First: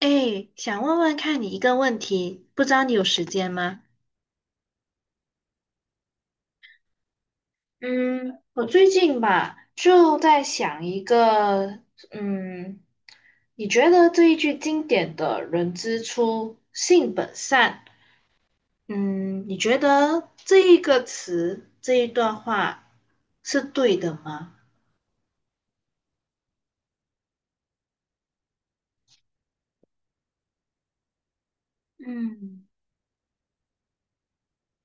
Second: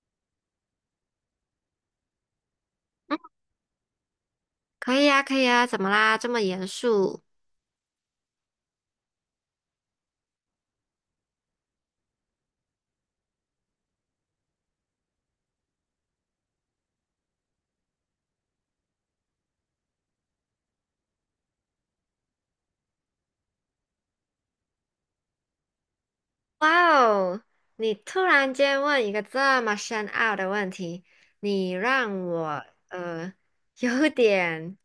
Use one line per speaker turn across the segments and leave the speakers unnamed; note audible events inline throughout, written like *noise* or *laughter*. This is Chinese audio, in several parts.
哎，想问问看你一个问题，不知道你有
嗯，
时间吗？
可以啊，可以啊，怎么啦？这么严肃？
嗯，我最近吧就在想一个，嗯，你觉得这一句经典的“人之初，性本善”，嗯，你觉得这一个词，这一段话是对的吗？
哇哦，你突然间问一个这么深奥的问题，你让
嗯。
我有点，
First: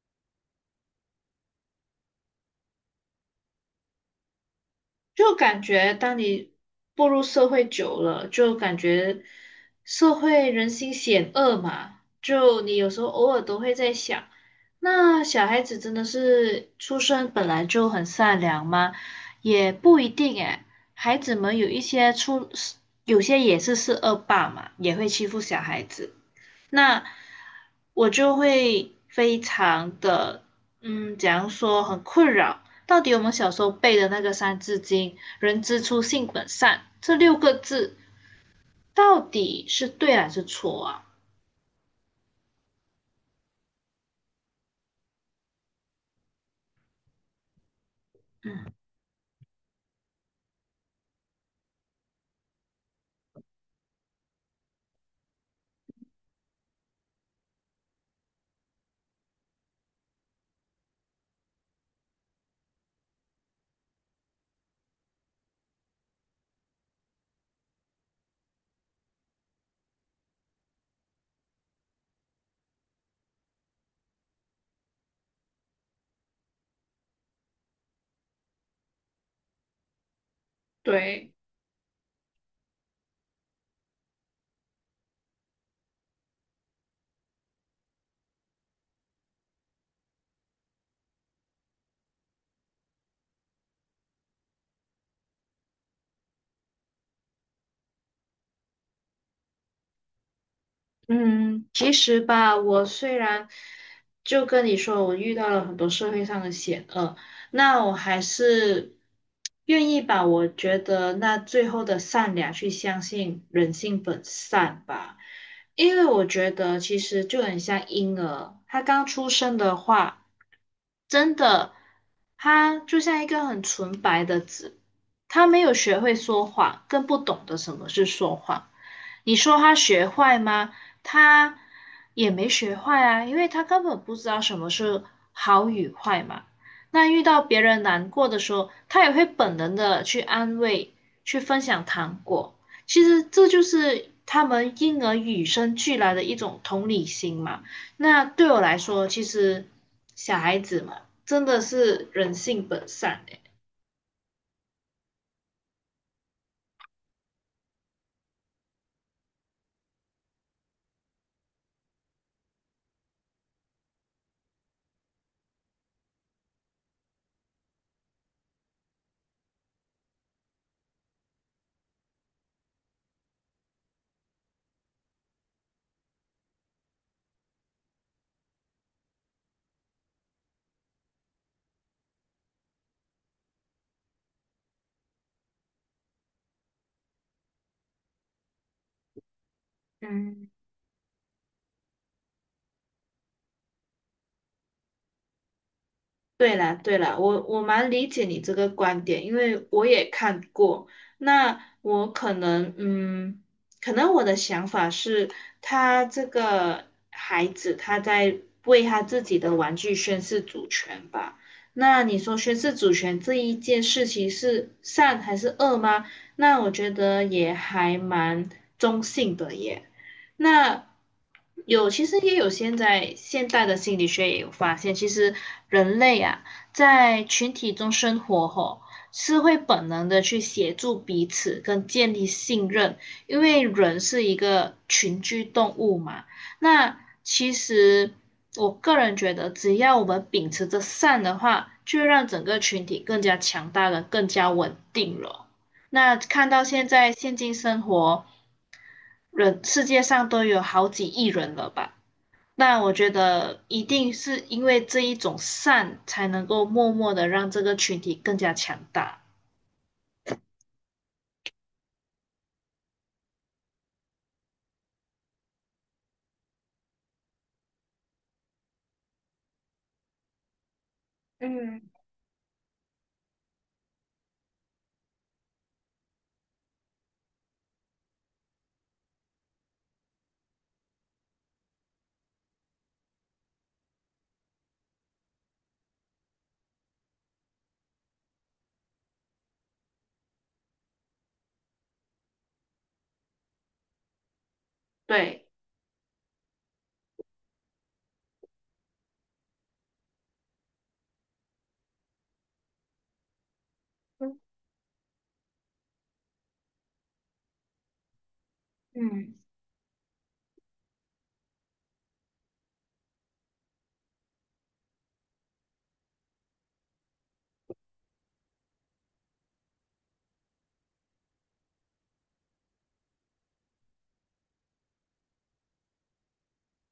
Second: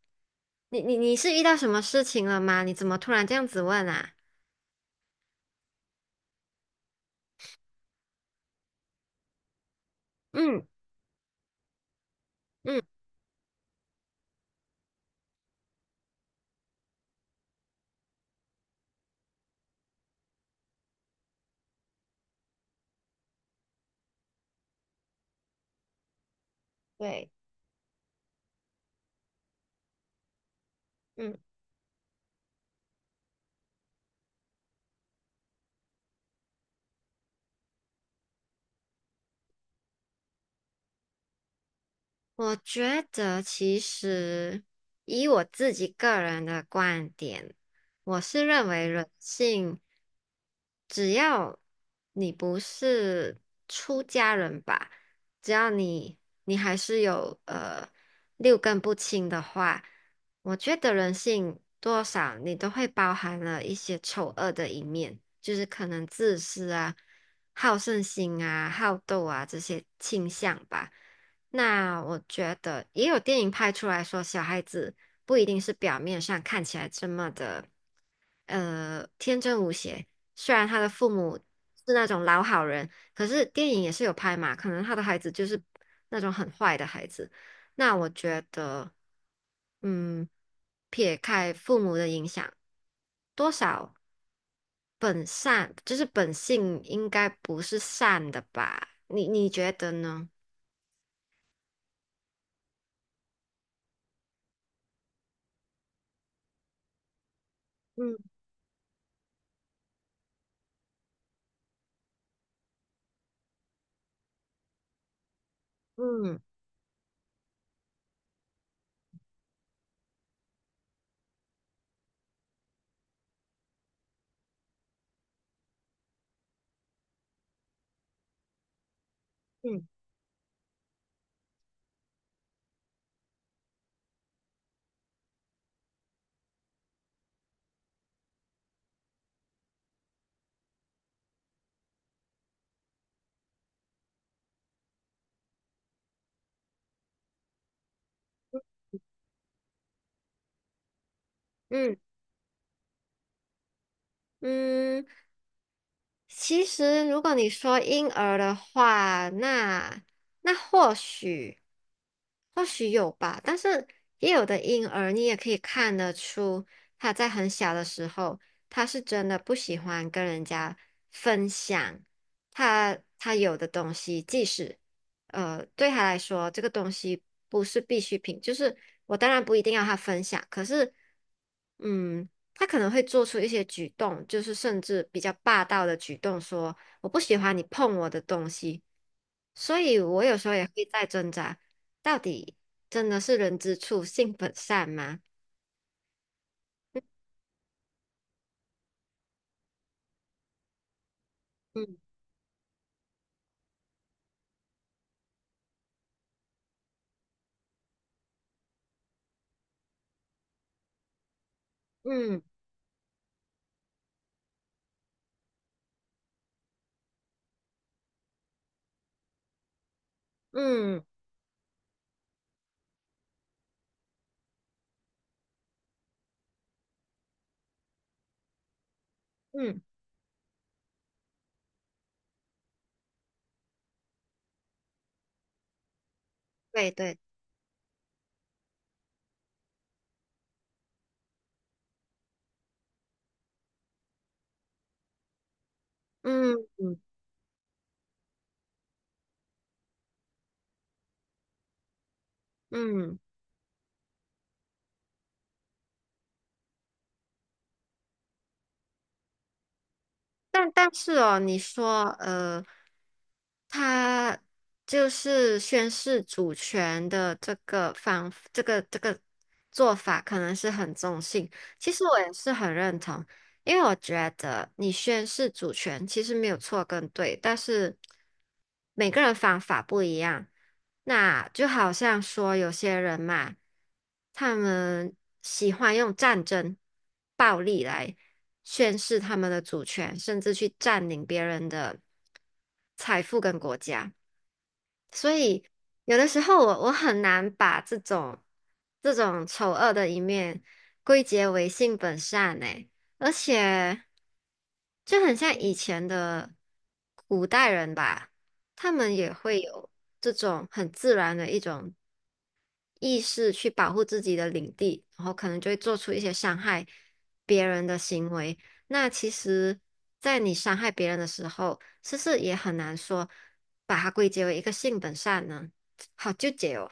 你是遇到什么事情了吗？你怎么突然这样子问啊？
就感觉当你步入社会久了，就感觉社会
嗯
人心险恶嘛，就你
嗯，
有时候偶尔都会在想，那小孩子真的是出生本来就很善良吗？也不一定诶，孩子们有一些出，有些也是恶霸嘛，也会欺负小孩子。那
对。
我就会非常的，假
嗯。
如说，很困扰。到底我们小时候背的那个《三字经》“人之初，性本善”这六个字，到底是对还是错啊？
我觉得其实以我自己个人的观点，我是认
嗯，
为人性，只要你不是出家人吧，只要你还是有六根不清的话，我觉得人性多少你都会包含了一些丑恶的一面，就是可能自私啊、好胜心啊、好斗啊这些倾向吧。那我觉得也有电影拍出来说，小孩子不一定是表面上看起来这么的，天真无邪。虽然他的父
对，
母是那种老好人，可是电影也是有拍嘛，可能他的孩子就是那种很坏的孩子。那我觉得，嗯，撇开父母的影响，多少本善，就是本性应该不是善的吧？你觉得呢？
嗯，其实吧，我虽然就跟你说，我遇到了很多社会上的险恶，那我还
嗯
是愿意把我觉得那最后的善良去相信人性本善吧，因为我
嗯。
觉得其实就很像婴儿，他刚出生的话，真的，他就像一个很纯白的纸，他没有学会说谎，更不懂得什么是说谎。你说他
嗯
学坏吗？他也没学坏啊，因为他根本不知道什么是好与坏嘛。那遇到别人难过的时候，他也会本能的去安慰，去分享糖果。其实这就是他们婴儿与生俱来的一种同理心嘛。那对我来说，其实小孩子嘛，真的
嗯
是人性本善诶。
嗯，其实如果你说婴儿的话，那那或许有吧，但是也有的婴儿你也可以看得出他在很小的时候，他是真的不喜欢跟人家分享他有的东西，即使对他来说这个东西不是必需品，就是我当然不一定要他分享，可是。嗯，他可能会做出一些举动，就是甚至比较霸道的举动，说我不喜欢你碰我的东西。所以我有时
嗯，
候也会在挣扎，到底真的是人之初性本善吗？
对了，对了，我蛮理解你这个观点，因为我也看过。那
嗯
我可能，可能我的想法是，他这个孩子他在为他自己的玩具宣誓主权吧。那你说
嗯
宣誓主权这一件事情是善还是恶吗？那我觉得也还蛮中性的耶。那
嗯
有，其实也有现在现代的心理学也有发现，其实人类啊，在群体中生活后，是会
嗯，
本能的去协助彼此跟建立信任，因为人是一个群居动物嘛。
对
那
对，
其实我个人觉得，只要我们秉持着善的话，就会让整个群体更加强大了，更加稳定了。那看
嗯
到现
嗯
在现今生活，人，世界上都有好几亿人了吧？那我觉
嗯。
得一定是因为这一种善，才能够默默的让这个群体更加强大。
但但是哦，你说，他就是宣示主权的这个方，这个做法，可能是很中性。其实我也是很认同，因为我觉得你宣示主权其实没有错跟对，但是每个人方法不一样。那就好像说有些人嘛，他们喜欢用战争、暴力来宣示他们的主权，甚至去占领别人的财富跟国家。所
对，
以有的时候我很难把这种丑恶的一面归结为性本善诶，而且就很像以前的古代人吧，他们也
嗯，
会有这种很自然的一种意识去保护自己的领地，然后可能就会做出一些伤害别人的行为。那其实，在你伤害别人的时候，是不是也很难说把它归结为一个性本善呢？好纠结哦。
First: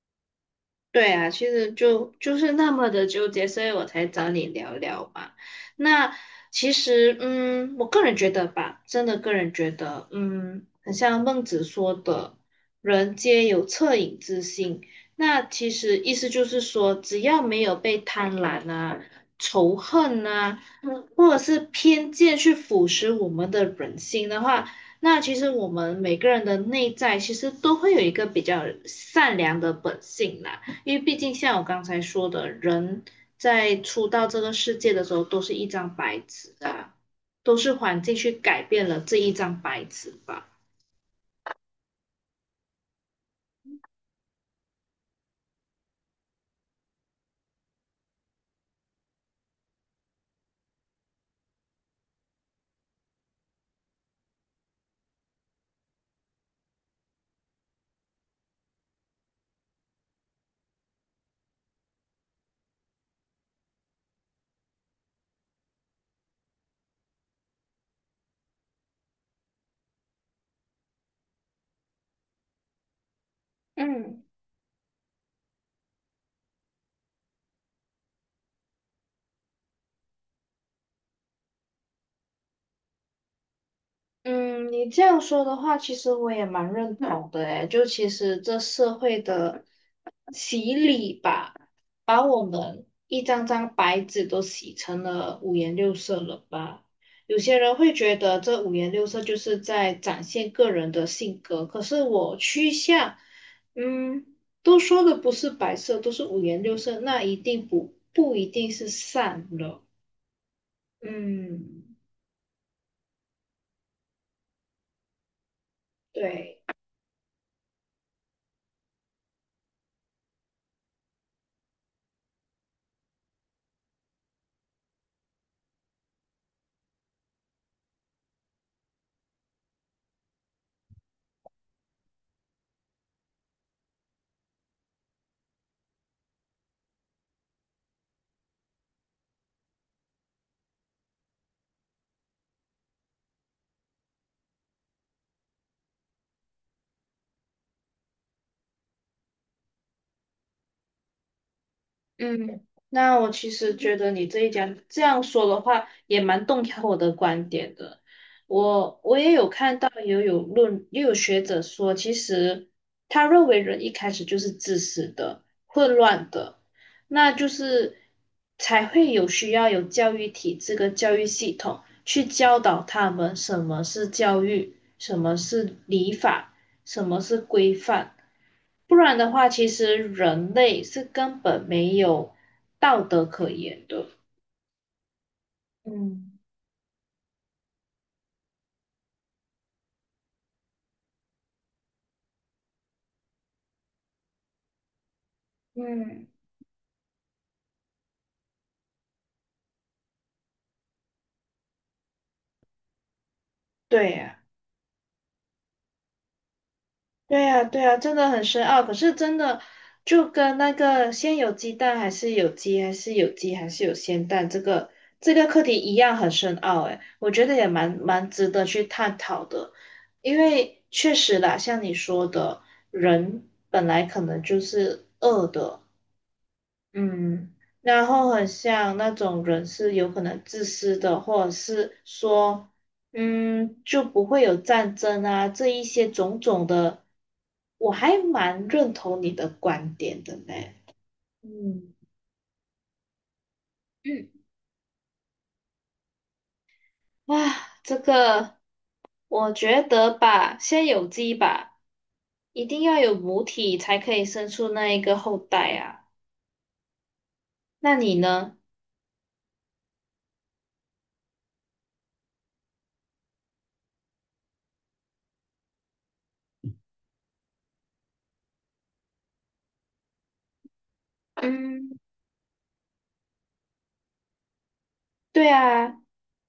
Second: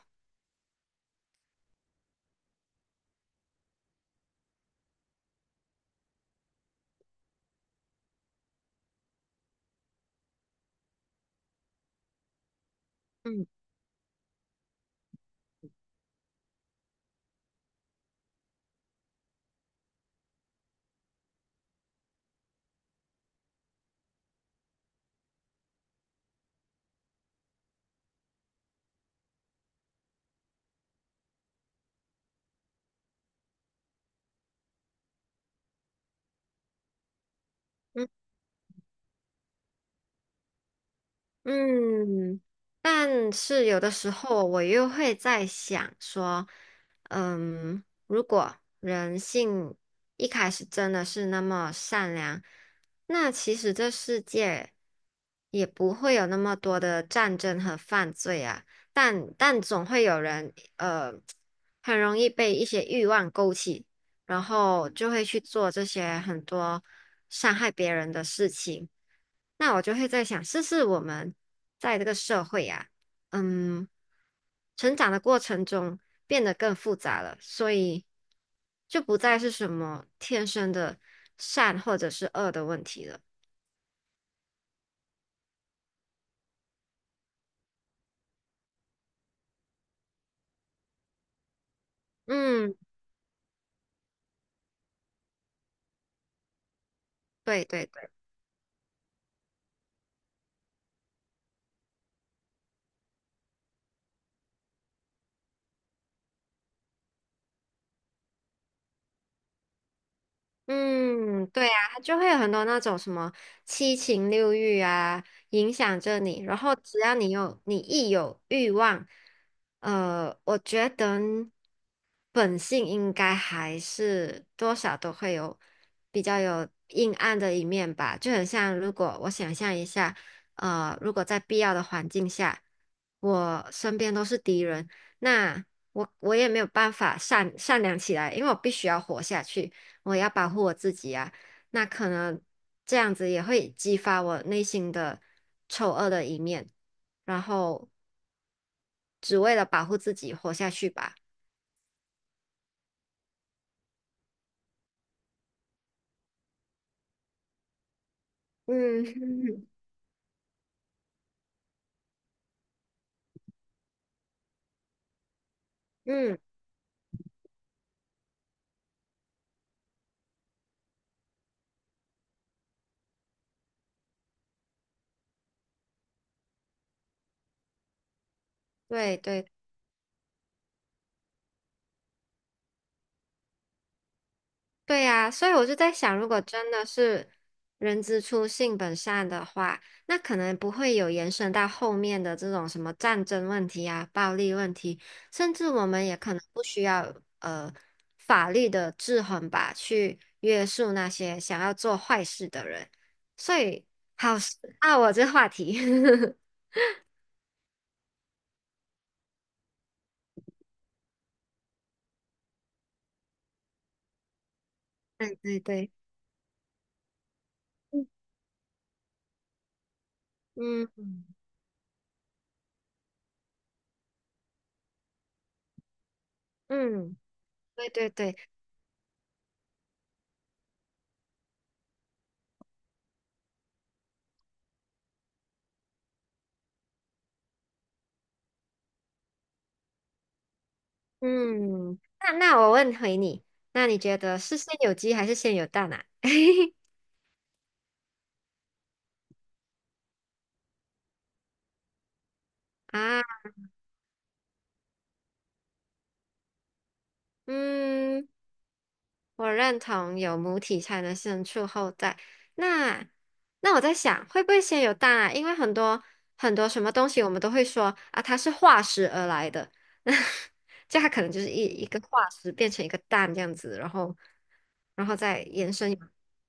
对啊，其实就是那么的纠结，所以我才找你聊聊嘛。那其实，我个人觉得吧，真的个人觉得，很像孟子说的“人皆
嗯
有恻隐之心”。那其实意思就是说，只要没有被贪婪啊、仇恨啊或者是偏见去腐蚀我们的人心的话，那其实我们每个人的内在其实都会有一个比较善良的本性啦。因为毕竟像我刚才说的，人在出到这个世界的时候都是一张白纸啊，都是环境去改变了这一张白纸吧。
嗯，但是有的时候我又会在想说，嗯，如果人性一开始真的是那么善良，那其实这世界也不会有那么多的战争和犯罪啊。但但总会有人，很容易被一些欲望勾起。然后就会去做这些很多伤害别人的事情。那我就会在想，是不是我们在这个社会啊，嗯，
嗯。
成长的过程中变得更复杂了，所以就不再是什么天生的善或者是恶的问题了。
嗯，你这样说的话，其实我也蛮认同的诶，就其实这社会的洗礼吧，把我
嗯，
们一张张白纸都洗成了五颜六色了吧？有些
对
人
对。
会觉得这五颜六色就是在展现个人的性格，可是我趋向，嗯，都说的不是白色，都是五颜六色，那一定不一定是善了，
嗯，对啊，
嗯，
它就会有很多那种什么七情六欲啊，影响着你。然
对。
后只要你有，你一有欲望，我觉得本性应该还是多少都会有比较有阴暗的一面吧。就很像，如果我想象一下，如果在必要的环境下，我身边都是敌人，那我也没有办法善良起来，因为我必须要活下去。我要保护我自己啊，那可能这样子也会激发我内心的丑恶的一面，然后只为了保护自己活下去吧。
嗯，那我其实觉得你这一讲这样说的话，也蛮动摇我的观点的。我我也有
嗯
看
*laughs*
到，也有论，也有学者说，其实他认为人一开始就是自私的、混乱
嗯，
的，那就是才会有需要有教育体制跟教育系统去教导他们什么是教育，什么是礼法，什么是规范。不然
对
的
对。
话，其实人类是根本没有道德可言的。
对呀，所以我就在想，如
嗯
果真的是人之初性本善的话，那可能不会有延伸到后面的这种什么战争问题啊、暴力问题，甚至我们也
嗯，
可能不需要法律的制衡吧，去约束那些想要做坏事的人。所以，
对呀，
好深啊，我这话题。*laughs*
对呀，对呀，真的很深奥。可是真的就跟那个先有鸡蛋还是有鸡，还是有鸡还是有先蛋这个这
对
个
对
课题
对，
一样很深奥。诶，我觉得也蛮值得去探讨的，因为确
嗯
实啦，像你说的，人本来可能就是恶的，
嗯，
嗯，
对
然
对
后
对。
很像那种人是有可能自私的，或者是说，就不会有战争啊，这一些种种的，我还蛮认同你的观点的呢。嗯，
嗯，那那我问回你，那你觉
嗯，
得是先有鸡还是先有蛋啊？*laughs*
哇，这个我觉得吧，先有鸡吧，一定要有
啊，
母体才可以生出那一个后代啊。那你
嗯，
呢？
我认同有母体才能生出后代。那那我在想，会不会先有蛋啊？因为很多什么东西，我们都会说啊，它是化石而来的，*laughs* 那就它可能就是一一
嗯，
个化石变成一个蛋这样子，然后然后再
对
延伸
啊，
有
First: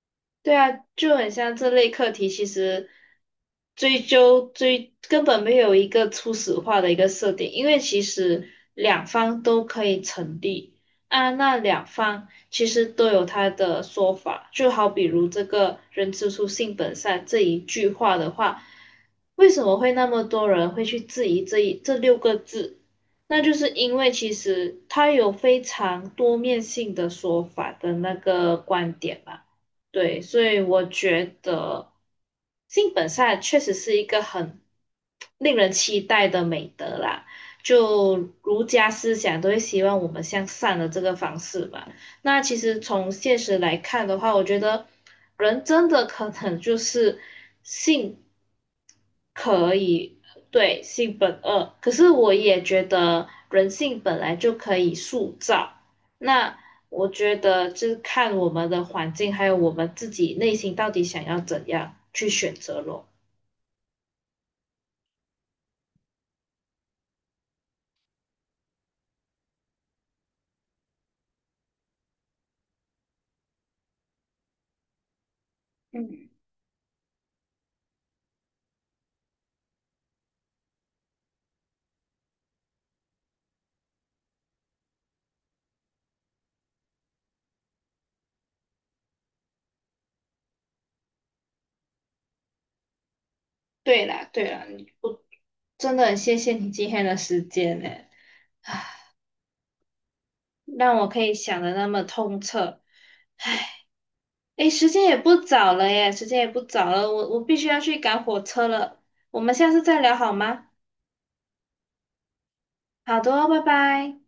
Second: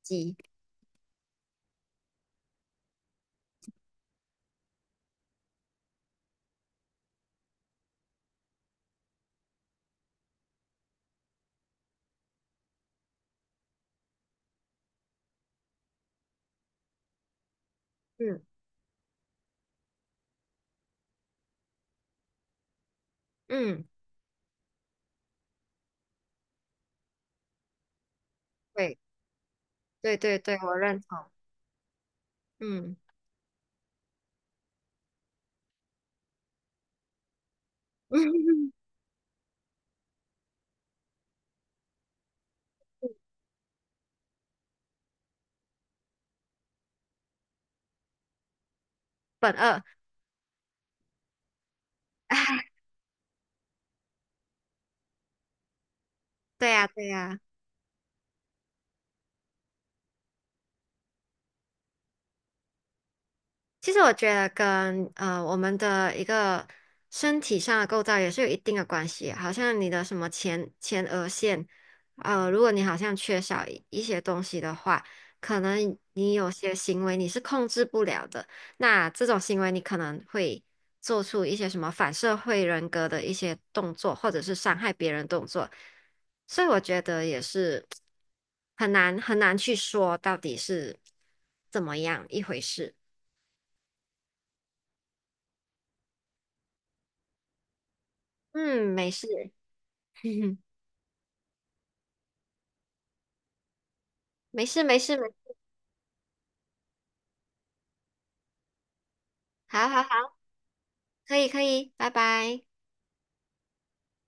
鸡。
对啊，就很像这类课题，其实追究追根本没有一个初始化的一个设定，因为其实两方都可以成立啊，那两方其实都有他的说法，就好比如这个“人之初，性本善”这一句话的
嗯
话，为什么会那么多人会去质疑这六个字？那就是
嗯，
因为其实它有非常多面性的说法的那个观
对
点嘛。
对
对，
对
所
对，
以
我
我
认同。
觉得性
嗯。
本善确实是一个很令人期待的美德啦。就儒
*laughs*
家思想都会希望我们向善的这个方式嘛。那其实从现实来看的话，我觉得人真的可能就是性。
本
可
二，
以，对，性本恶。可是我
哎，
也觉得人性本来就可以塑造。那
对呀，对
我觉
呀，
得就是看我们的环境，还有我们自己内心到底想要怎样去选择咯。
其实我觉得跟我们的一个身体上的构造也是有一定的关系，好像你的什么前额线，如果你好像缺少一些东西的话，可能
嗯，
你有些行为你是控制不了的，那这种行为你可能会做出一些什么反社会人格的一些动作，或者是伤害别人动作，所以我觉得也是很难去说到底是怎么样一回事。
对啦，对啦，我真的很谢谢你今天的时间呢，
嗯，没事，*laughs*
让我可以想的那么通彻。
没
诶，
事，
时
没
间也
事，没，
不早了耶，时间也不早了，我必须要去赶火车了。我们下次
好
再
好
聊
好，
好吗？
可以，可以，拜拜。
好的哦拜拜。